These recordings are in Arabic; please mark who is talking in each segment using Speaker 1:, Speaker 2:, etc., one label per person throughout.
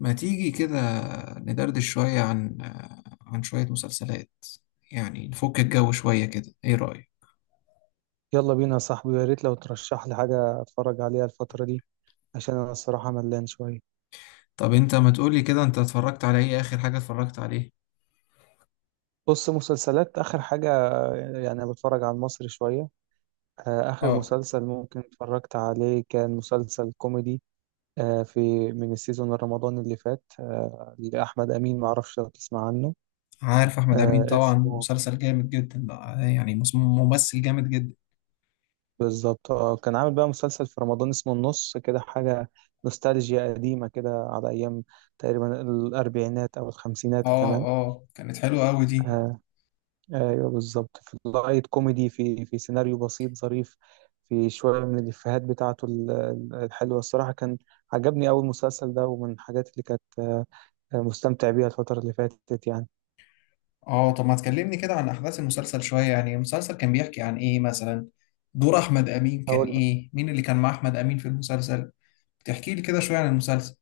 Speaker 1: ما تيجي كده ندردش شوية عن شوية مسلسلات، يعني نفك الجو شوية كده. ايه رأيك؟
Speaker 2: يلا بينا يا صاحبي، يا ريت لو ترشح لي حاجة اتفرج عليها الفترة دي عشان انا الصراحة ملان شوية.
Speaker 1: طب انت ما تقولي كده، انت اتفرجت على ايه؟ اخر حاجة اتفرجت عليه.
Speaker 2: بص، مسلسلات اخر حاجة، يعني بتفرج على المصري شوية. اخر
Speaker 1: اه.
Speaker 2: مسلسل ممكن اتفرجت عليه كان مسلسل كوميدي. في من السيزون الرمضان اللي فات، لأحمد أمين، معرفش لو تسمع عنه.
Speaker 1: عارف احمد امين طبعا،
Speaker 2: اسمه
Speaker 1: مسلسل جامد جدا ده. يعني ممثل جامد جدا.
Speaker 2: بالظبط، كان عامل بقى مسلسل في رمضان اسمه النص كده حاجة، نوستالجيا قديمة كده على أيام تقريبا الأربعينات أو الخمسينات
Speaker 1: اه
Speaker 2: كمان.
Speaker 1: اه، كانت حلوة قوي دي.
Speaker 2: آه، ايوه بالظبط، في لايت كوميدي، في سيناريو بسيط ظريف، في شويه من الافيهات بتاعته الحلوه. الصراحه كان عجبني اول مسلسل ده، ومن الحاجات اللي كانت مستمتع بيها الفتره اللي فاتت يعني.
Speaker 1: اه، طب ما تكلمني كده عن احداث المسلسل شوية. يعني المسلسل كان بيحكي عن ايه مثلا؟ دور احمد امين كان
Speaker 2: اقول،
Speaker 1: ايه؟ مين اللي كان مع احمد امين في المسلسل؟ تحكي لي كده شوية عن المسلسل.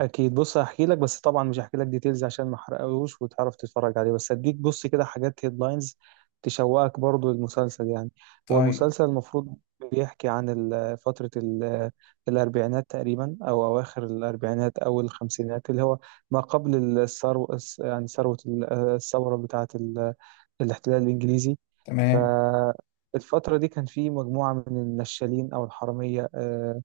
Speaker 2: اكيد بص هحكي لك، بس طبعا مش هحكي لك ديتيلز عشان ما احرقهوش وتعرف تتفرج عليه، بس هديك بص كده حاجات هيدلاينز تشوقك برضو المسلسل يعني. هو
Speaker 1: طيب.
Speaker 2: المسلسل المفروض بيحكي عن فترة الأربعينات تقريبا، أو أواخر الأربعينات أو الخمسينات، اللي هو ما قبل الثروة، يعني ثروة الثورة بتاعة الاحتلال الإنجليزي.
Speaker 1: تمام.
Speaker 2: فالفترة دي كان في مجموعة من النشالين أو الحرامية،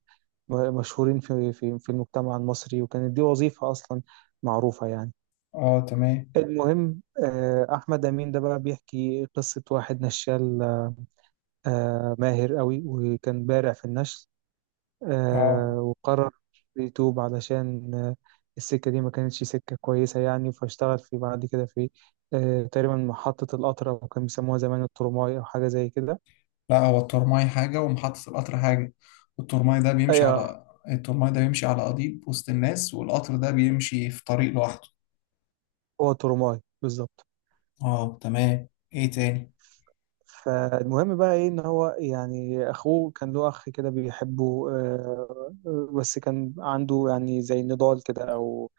Speaker 2: مشهورين في المجتمع المصري، وكانت دي وظيفة أصلا معروفة يعني.
Speaker 1: اه تمام.
Speaker 2: المهم، أحمد أمين ده بقى بيحكي قصة واحد نشال، ماهر قوي وكان بارع في النشل،
Speaker 1: اه،
Speaker 2: وقرر يتوب علشان السكة دي ما كانتش سكة كويسة يعني. فاشتغل في بعد كده في تقريبا محطة القطر، أو كان بيسموها زمان الترماي أو حاجة زي كده.
Speaker 1: لا، هو الترماي حاجة ومحطة القطر حاجة.
Speaker 2: أيوة،
Speaker 1: الترماي ده بيمشي على قضيب وسط الناس، والقطر ده بيمشي في طريق لوحده.
Speaker 2: هو ترماي بالظبط.
Speaker 1: اه تمام، ايه تاني؟
Speaker 2: فالمهم بقى ايه ان هو، يعني اخوه كان له اخ كده بيحبه، بس كان عنده يعني زي نضال كده او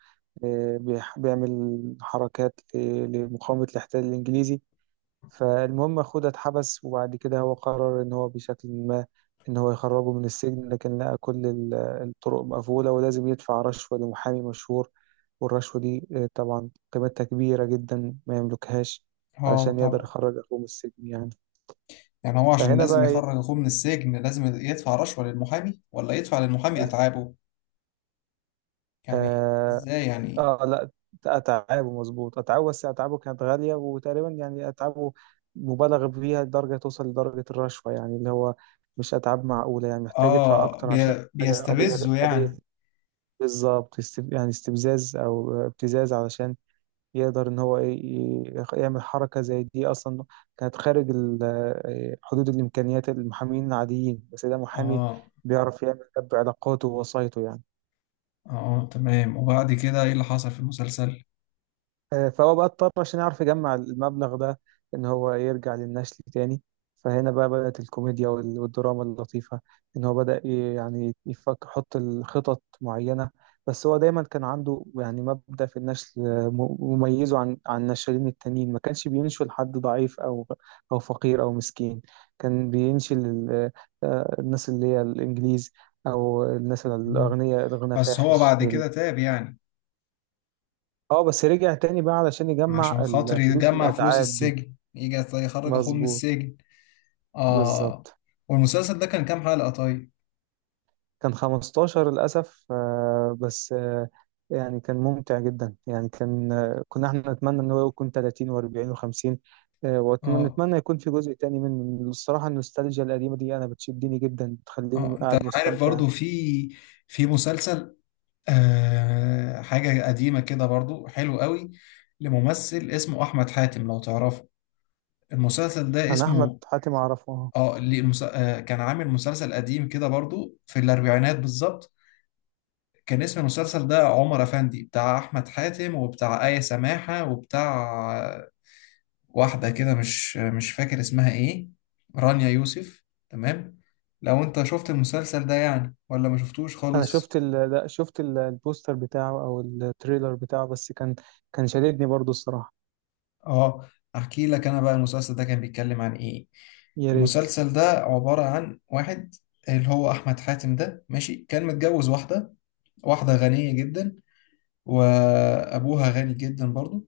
Speaker 2: بيعمل حركات لمقاومة الاحتلال الانجليزي. فالمهم أخوه ده اتحبس، وبعد كده هو قرر إن هو بشكل ما، إن هو يخرجه من السجن، لكن لقى كل الطرق مقفولة ولازم يدفع رشوة لمحامي مشهور. والرشوة دي طبعا قيمتها كبيرة جدا ما يملكهاش،
Speaker 1: اه
Speaker 2: علشان يقدر
Speaker 1: طبعا.
Speaker 2: يخرج أخوه من السجن يعني.
Speaker 1: يعني هو عشان
Speaker 2: فهنا
Speaker 1: لازم
Speaker 2: بقى إيه،
Speaker 1: يخرج اخوه من السجن لازم يدفع رشوة للمحامي، ولا يدفع للمحامي اتعابه؟ يعني
Speaker 2: بالظبط.
Speaker 1: ازاي يعني؟
Speaker 2: اه لا، اتعابه، مظبوط اتعابه، بس اتعابه كانت غاليه، وتقريبا يعني اتعابه مبالغ فيها لدرجه توصل لدرجه الرشوه، يعني اللي هو مش اتعاب معقوله، يعني محتاج يدفع
Speaker 1: اه
Speaker 2: اكتر عشان حاجه قضيه
Speaker 1: بيستفزه
Speaker 2: قضيه.
Speaker 1: يعني؟
Speaker 2: بالظبط، يعني استفزاز او ابتزاز، علشان يقدر ان هو يعمل حركه زي دي. اصلا كانت خارج حدود الامكانيات المحامين العاديين، بس ده محامي
Speaker 1: اه
Speaker 2: بيعرف يعمل ده بعلاقاته ووسايطه يعني.
Speaker 1: اه تمام. وبعد كده ايه اللي حصل في المسلسل؟
Speaker 2: فهو بقى اضطر عشان يعرف يجمع المبلغ ده، ان هو يرجع للنشل تاني. فهنا بقى بدأت الكوميديا والدراما اللطيفة، ان هو بدأ يعني يفكر يحط الخطط معينة. بس هو دايما كان عنده يعني مبدأ في النشل، مميزه عن النشالين التانيين، ما كانش بينشل حد ضعيف او او فقير او مسكين. كان بينشل الناس اللي هي الانجليز، او الناس
Speaker 1: مم.
Speaker 2: الاغنياء الغنى
Speaker 1: بس هو
Speaker 2: فاحش.
Speaker 1: بعد كده تاب يعني؟
Speaker 2: اه، بس رجع تاني بقى علشان يجمع
Speaker 1: عشان خاطر
Speaker 2: الفلوس
Speaker 1: يجمع فلوس
Speaker 2: الأتعاب دي.
Speaker 1: السجن، يجي يخرج اخوه من
Speaker 2: مظبوط،
Speaker 1: السجن. اه.
Speaker 2: بالظبط.
Speaker 1: والمسلسل ده كان كام حلقة طيب؟
Speaker 2: كان 15 للأسف، بس يعني كان ممتع جدا، يعني كان، كنا احنا نتمنى ان هو يكون 30 و40 و50،
Speaker 1: اه
Speaker 2: ونتمنى يكون في جزء تاني منه. الصراحة النوستالجيا القديمة دي أنا بتشدني جدا، بتخليني
Speaker 1: اه، انت
Speaker 2: قاعد
Speaker 1: عارف
Speaker 2: مستمتع.
Speaker 1: برضو في مسلسل حاجة قديمة كده برضو حلو قوي، لممثل اسمه احمد حاتم، لو تعرفه. المسلسل ده
Speaker 2: أنا أحمد
Speaker 1: اسمه...
Speaker 2: حاتم أعرفه أهو.
Speaker 1: اه ليه المس... آه كان عامل مسلسل قديم كده برضو في الاربعينات بالظبط. كان اسم المسلسل ده عمر افندي، بتاع احمد حاتم وبتاع آية سماحة وبتاع واحدة كده مش فاكر اسمها ايه، رانيا يوسف. تمام. لو انت شفت المسلسل ده يعني، ولا ما شفتوش
Speaker 2: أنا
Speaker 1: خالص؟
Speaker 2: شفت لا شفت البوستر بتاعه أو التريلر بتاعه، بس كان، كان شددني برضو الصراحة.
Speaker 1: اه، احكي لك انا بقى المسلسل ده كان بيتكلم عن ايه.
Speaker 2: يا ريت.
Speaker 1: المسلسل ده عبارة عن واحد، اللي هو احمد حاتم ده، ماشي، كان متجوز واحدة غنية جدا، وأبوها غني جدا برضو.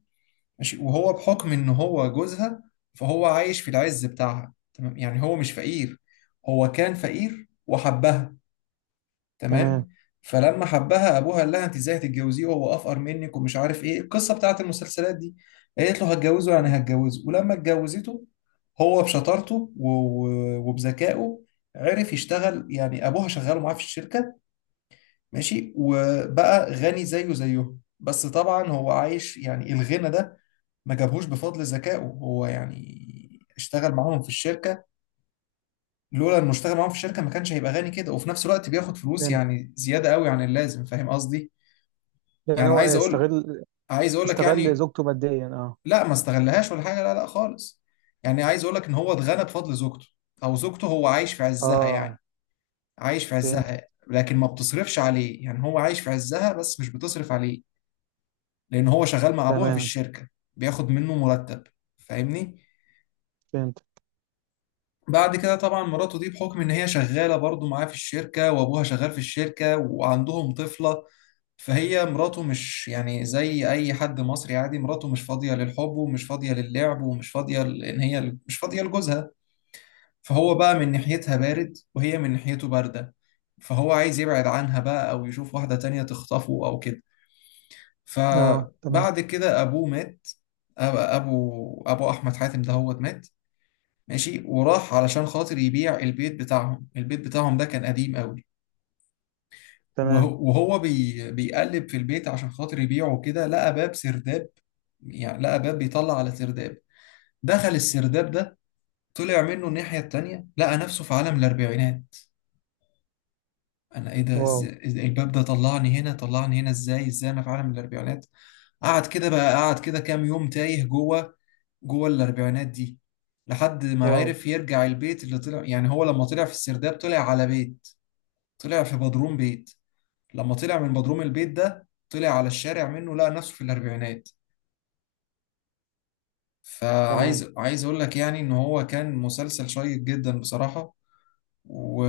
Speaker 1: ماشي، وهو بحكم إن هو جوزها فهو عايش في العز بتاعها. تمام، يعني هو مش فقير. هو كان فقير وحبها.
Speaker 2: تمام.
Speaker 1: تمام. فلما حبها ابوها قال لها انت ازاي هتتجوزيه وهو افقر منك ومش عارف ايه القصه بتاعت المسلسلات دي. قالت له هتجوزه يعني هتجوزه. ولما اتجوزته، هو بشطارته وبذكائه عرف يشتغل. يعني ابوها شغاله معاه في الشركه، ماشي، وبقى غني زيه زيه. بس طبعا هو عايش يعني الغنى ده ما جابهوش بفضل ذكائه هو، يعني اشتغل معاهم في الشركة. لولا انه اشتغل معاهم في الشركه ما كانش هيبقى غني كده. وفي نفس الوقت بياخد فلوس يعني زياده قوي عن اللازم، فاهم قصدي؟
Speaker 2: يعني
Speaker 1: يعني
Speaker 2: هو استغل،
Speaker 1: عايز اقول لك
Speaker 2: استغل
Speaker 1: يعني.
Speaker 2: زوجته ماديا؟ اه.
Speaker 1: لا، ما استغلهاش ولا حاجه، لا لا خالص. يعني عايز اقول لك ان هو اتغنى بفضل زوجته، او زوجته هو عايش في عزها
Speaker 2: اه،
Speaker 1: يعني. عايش في
Speaker 2: فهمتك.
Speaker 1: عزها، لكن ما بتصرفش عليه. يعني هو عايش في عزها بس مش بتصرف عليه، لان هو شغال مع ابوها في
Speaker 2: تمام.
Speaker 1: الشركه، بياخد منه مرتب. فاهمني؟
Speaker 2: فهمت.
Speaker 1: بعد كده طبعا مراته دي، بحكم ان هي شغاله برضو معاه في الشركه وابوها شغال في الشركه وعندهم طفله، فهي مراته مش يعني زي اي حد مصري عادي. مراته مش فاضيه للحب ومش فاضيه للعب ومش فاضيه ان هي مش فاضيه لجوزها. فهو بقى من ناحيتها بارد وهي من ناحيته بارده. فهو عايز يبعد عنها بقى، او يشوف واحده تانية تخطفه او كده.
Speaker 2: اه، تمام.
Speaker 1: فبعد كده ابوه مات. ابو احمد حاتم ده هو مات، ماشي، وراح علشان خاطر يبيع البيت بتاعهم. البيت بتاعهم ده كان قديم قوي.
Speaker 2: تمام.
Speaker 1: وهو بيقلب في البيت عشان خاطر يبيعه كده لقى باب سرداب. يعني لقى باب بيطلع على سرداب. دخل السرداب ده، طلع منه الناحية التانية، لقى نفسه في عالم الأربعينات. أنا إيه ده؟
Speaker 2: واو.
Speaker 1: إزاي الباب ده طلعني هنا؟ طلعني هنا إزاي؟ إزاي أنا في عالم الأربعينات؟ قعد كده كام يوم تايه جوه. جوه الأربعينات دي، لحد ما
Speaker 2: واو.
Speaker 1: عرف يرجع البيت اللي طلع. يعني هو لما طلع في السرداب طلع على بيت، طلع في بدروم بيت. لما طلع من بدروم البيت ده طلع على الشارع منه، لقى نفسه في الأربعينات.
Speaker 2: تمام.
Speaker 1: فعايز أقول لك يعني إن هو كان مسلسل شيق جدا بصراحة.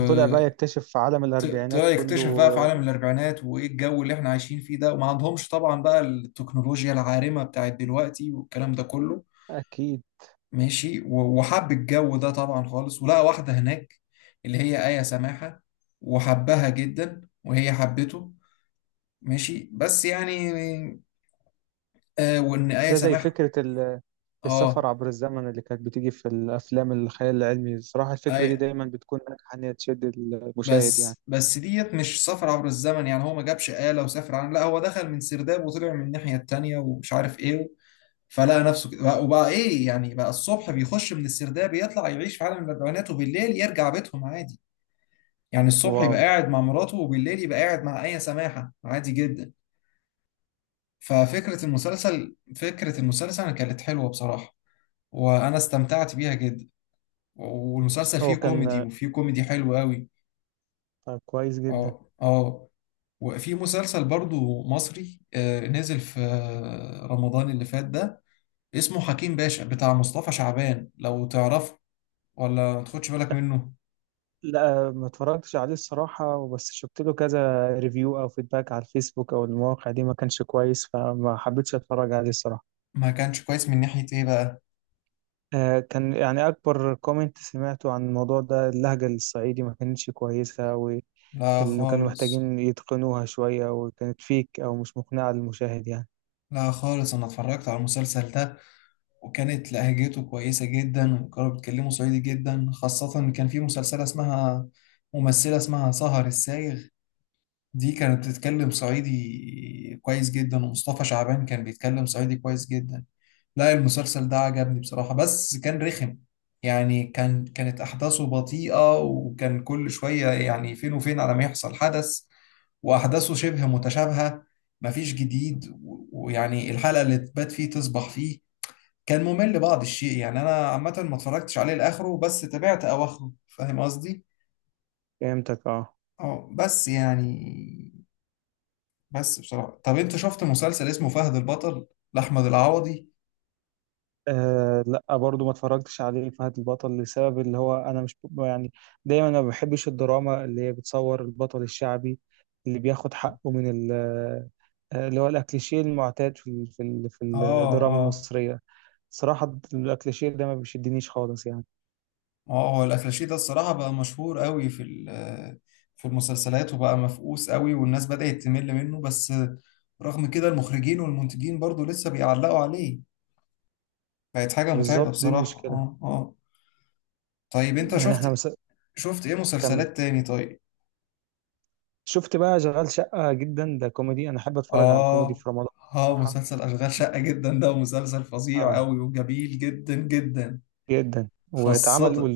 Speaker 2: وطلع بقى يكتشف في عالم الأربعينات
Speaker 1: يكتشف بقى في
Speaker 2: كله.
Speaker 1: عالم الأربعينات، وإيه الجو اللي إحنا عايشين فيه ده. وما عندهمش طبعا بقى التكنولوجيا العارمة بتاعت دلوقتي والكلام ده كله.
Speaker 2: أكيد.
Speaker 1: ماشي، وحب الجو ده طبعا خالص. ولقى واحدة هناك، اللي هي آية سماحة، وحبها جدا وهي حبته. ماشي، بس يعني... والنهاية
Speaker 2: ده زي
Speaker 1: سامحة.
Speaker 2: فكرة السفر
Speaker 1: اه
Speaker 2: عبر الزمن اللي كانت بتيجي في الأفلام الخيال العلمي. الصراحة
Speaker 1: اي،
Speaker 2: الفكرة دي دايما بتكون ناجحة إن هي تشد المشاهد يعني.
Speaker 1: بس ديت مش سفر عبر الزمن يعني. هو ما جابش آلة وسافر، عن لا، هو دخل من سرداب وطلع من الناحية التانية ومش عارف ايه. فلقى نفسه كده وبقى ايه يعني، بقى الصبح بيخش من السرداب يطلع يعيش في عالم الاربعينات، وبالليل يرجع بيتهم عادي. يعني الصبح
Speaker 2: واو.
Speaker 1: يبقى قاعد مع مراته، وبالليل يبقى قاعد مع آية سماحة عادي جدا. ففكرة المسلسل فكرة المسلسل كانت حلوة بصراحة، وانا استمتعت بيها جدا. والمسلسل فيه
Speaker 2: هو
Speaker 1: كوميدي،
Speaker 2: كان
Speaker 1: وفيه كوميدي حلو قوي.
Speaker 2: كويس جدا.
Speaker 1: اه اه. وفي مسلسل برضو مصري نزل في رمضان اللي فات ده، اسمه حكيم باشا، بتاع مصطفى شعبان، لو تعرفه ولا ما تاخدش بالك منه؟
Speaker 2: لا، ما اتفرجتش عليه الصراحة، وبس شفت له كذا ريفيو أو فيدباك على الفيسبوك أو المواقع دي، ما كانش كويس، فما حبيتش أتفرج عليه الصراحة.
Speaker 1: ما كانش كويس من ناحية ايه بقى؟
Speaker 2: كان يعني أكبر كومنت سمعته عن الموضوع ده، اللهجة الصعيدي ما كانتش كويسة، واللي
Speaker 1: لا
Speaker 2: كانوا
Speaker 1: خالص.
Speaker 2: محتاجين يتقنوها شوية، وكانت فيك أو مش مقنعة للمشاهد يعني.
Speaker 1: لا خالص، انا اتفرجت على المسلسل ده، وكانت لهجته كويسة جدا، وكانوا بيتكلموا صعيدي جدا، خاصة إن كان في مسلسلة اسمها... ممثلة اسمها سهر السايغ، دي كانت بتتكلم صعيدي كويس جدا، ومصطفى شعبان كان بيتكلم صعيدي كويس جدا. لا، المسلسل ده عجبني بصراحة، بس كان رخم. يعني كانت أحداثه بطيئة، وكان كل شوية يعني فين وفين على ما يحصل حدث. وأحداثه شبه متشابهة، مفيش جديد. ويعني الحلقة اللي تبات فيه تصبح فيه، كان ممل بعض الشيء يعني. أنا عامة ما اتفرجتش عليه لآخره، بس تابعت أواخره، فاهم قصدي؟
Speaker 2: فهمتك، اه.
Speaker 1: اه، بس يعني بس بصراحة... طب انت شفت مسلسل اسمه فهد البطل، لأحمد العوضي؟
Speaker 2: آه لا، برضو ما اتفرجتش عليه فهد البطل، لسبب اللي هو انا مش يعني، دايما انا ما بحبش الدراما اللي هي بتصور البطل الشعبي اللي بياخد حقه من اللي هو الاكليشيه المعتاد في في
Speaker 1: اه
Speaker 2: الدراما
Speaker 1: اه
Speaker 2: المصريه. صراحه الاكليشيه ده ما بيشدنيش خالص يعني.
Speaker 1: اه. هو الأكلاشيه ده الصراحة بقى مشهور قوي في المسلسلات، وبقى مفقوس قوي والناس بدأت تمل منه. بس رغم كده المخرجين والمنتجين برضو لسه بيعلقوا عليه. بقت حاجة متعبة
Speaker 2: بالظبط، دي
Speaker 1: بصراحة.
Speaker 2: المشكله.
Speaker 1: اه اه. طيب انت
Speaker 2: يعني احنا
Speaker 1: شفت...
Speaker 2: مس...
Speaker 1: شفت ايه
Speaker 2: كمل.
Speaker 1: مسلسلات تاني طيب؟
Speaker 2: شفت بقى شغال شقه جدا، ده كوميدي، انا احب اتفرج على الكوميدي
Speaker 1: اه
Speaker 2: في رمضان.
Speaker 1: اه،
Speaker 2: بصراحه،
Speaker 1: مسلسل أشغال شقة جدا ده مسلسل فظيع
Speaker 2: اه،
Speaker 1: قوي وجميل جدا جدا.
Speaker 2: جدا واتعمل.
Speaker 1: خاصة.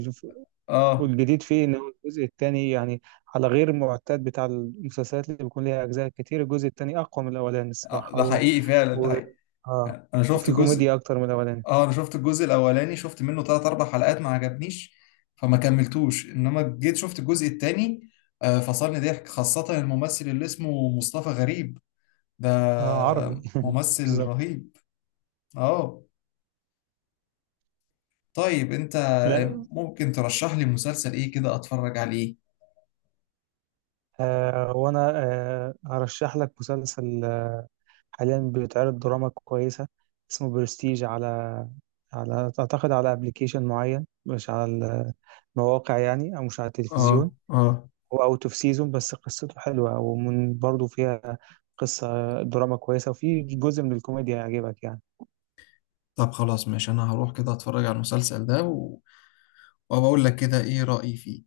Speaker 1: اه.
Speaker 2: والجديد فيه ان هو الجزء الثاني، يعني على غير المعتاد بتاع المسلسلات اللي بيكون ليها اجزاء كتير، الجزء الثاني اقوى من الاولاني الصراحه،
Speaker 1: ده
Speaker 2: و...
Speaker 1: حقيقي فعلا، ده
Speaker 2: و...
Speaker 1: حقيقي.
Speaker 2: اه،
Speaker 1: انا شفت
Speaker 2: وفي
Speaker 1: الجزء...
Speaker 2: كوميديا اكتر من الاولاني.
Speaker 1: اه انا شفت الجزء الاولاني، شفت منه ثلاث اربع حلقات ما عجبنيش، فما كملتوش. انما جيت شفت الجزء الثاني، فصلني ضحك، خاصة الممثل اللي اسمه مصطفى غريب ده،
Speaker 2: اه عربي
Speaker 1: ممثل
Speaker 2: بالظبط.
Speaker 1: رهيب. اه، طيب انت
Speaker 2: لا.
Speaker 1: ممكن ترشح لي مسلسل ايه كده اتفرج عليه؟
Speaker 2: آه وانا هرشح لك مسلسل، حاليا بيتعرض دراما كويسه اسمه برستيج، على على اعتقد على ابلكيشن معين، مش على المواقع يعني، او مش على
Speaker 1: اه
Speaker 2: التلفزيون.
Speaker 1: اه.
Speaker 2: هو اوت اوف سيزون، بس قصته حلوه، ومن برضه فيها قصه دراما كويسه، وفي جزء من الكوميديا يعجبك يعني.
Speaker 1: طب خلاص ماشي، انا هروح كده اتفرج على المسلسل ده، وبقول لك كده ايه رأيي فيه.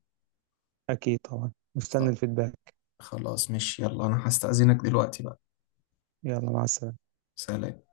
Speaker 2: اكيد طبعا، مستني
Speaker 1: طب
Speaker 2: الفيدباك.
Speaker 1: خلاص ماشي، يلا انا هستأذنك دلوقتي بقى.
Speaker 2: يلا مع السلامه.
Speaker 1: سلام.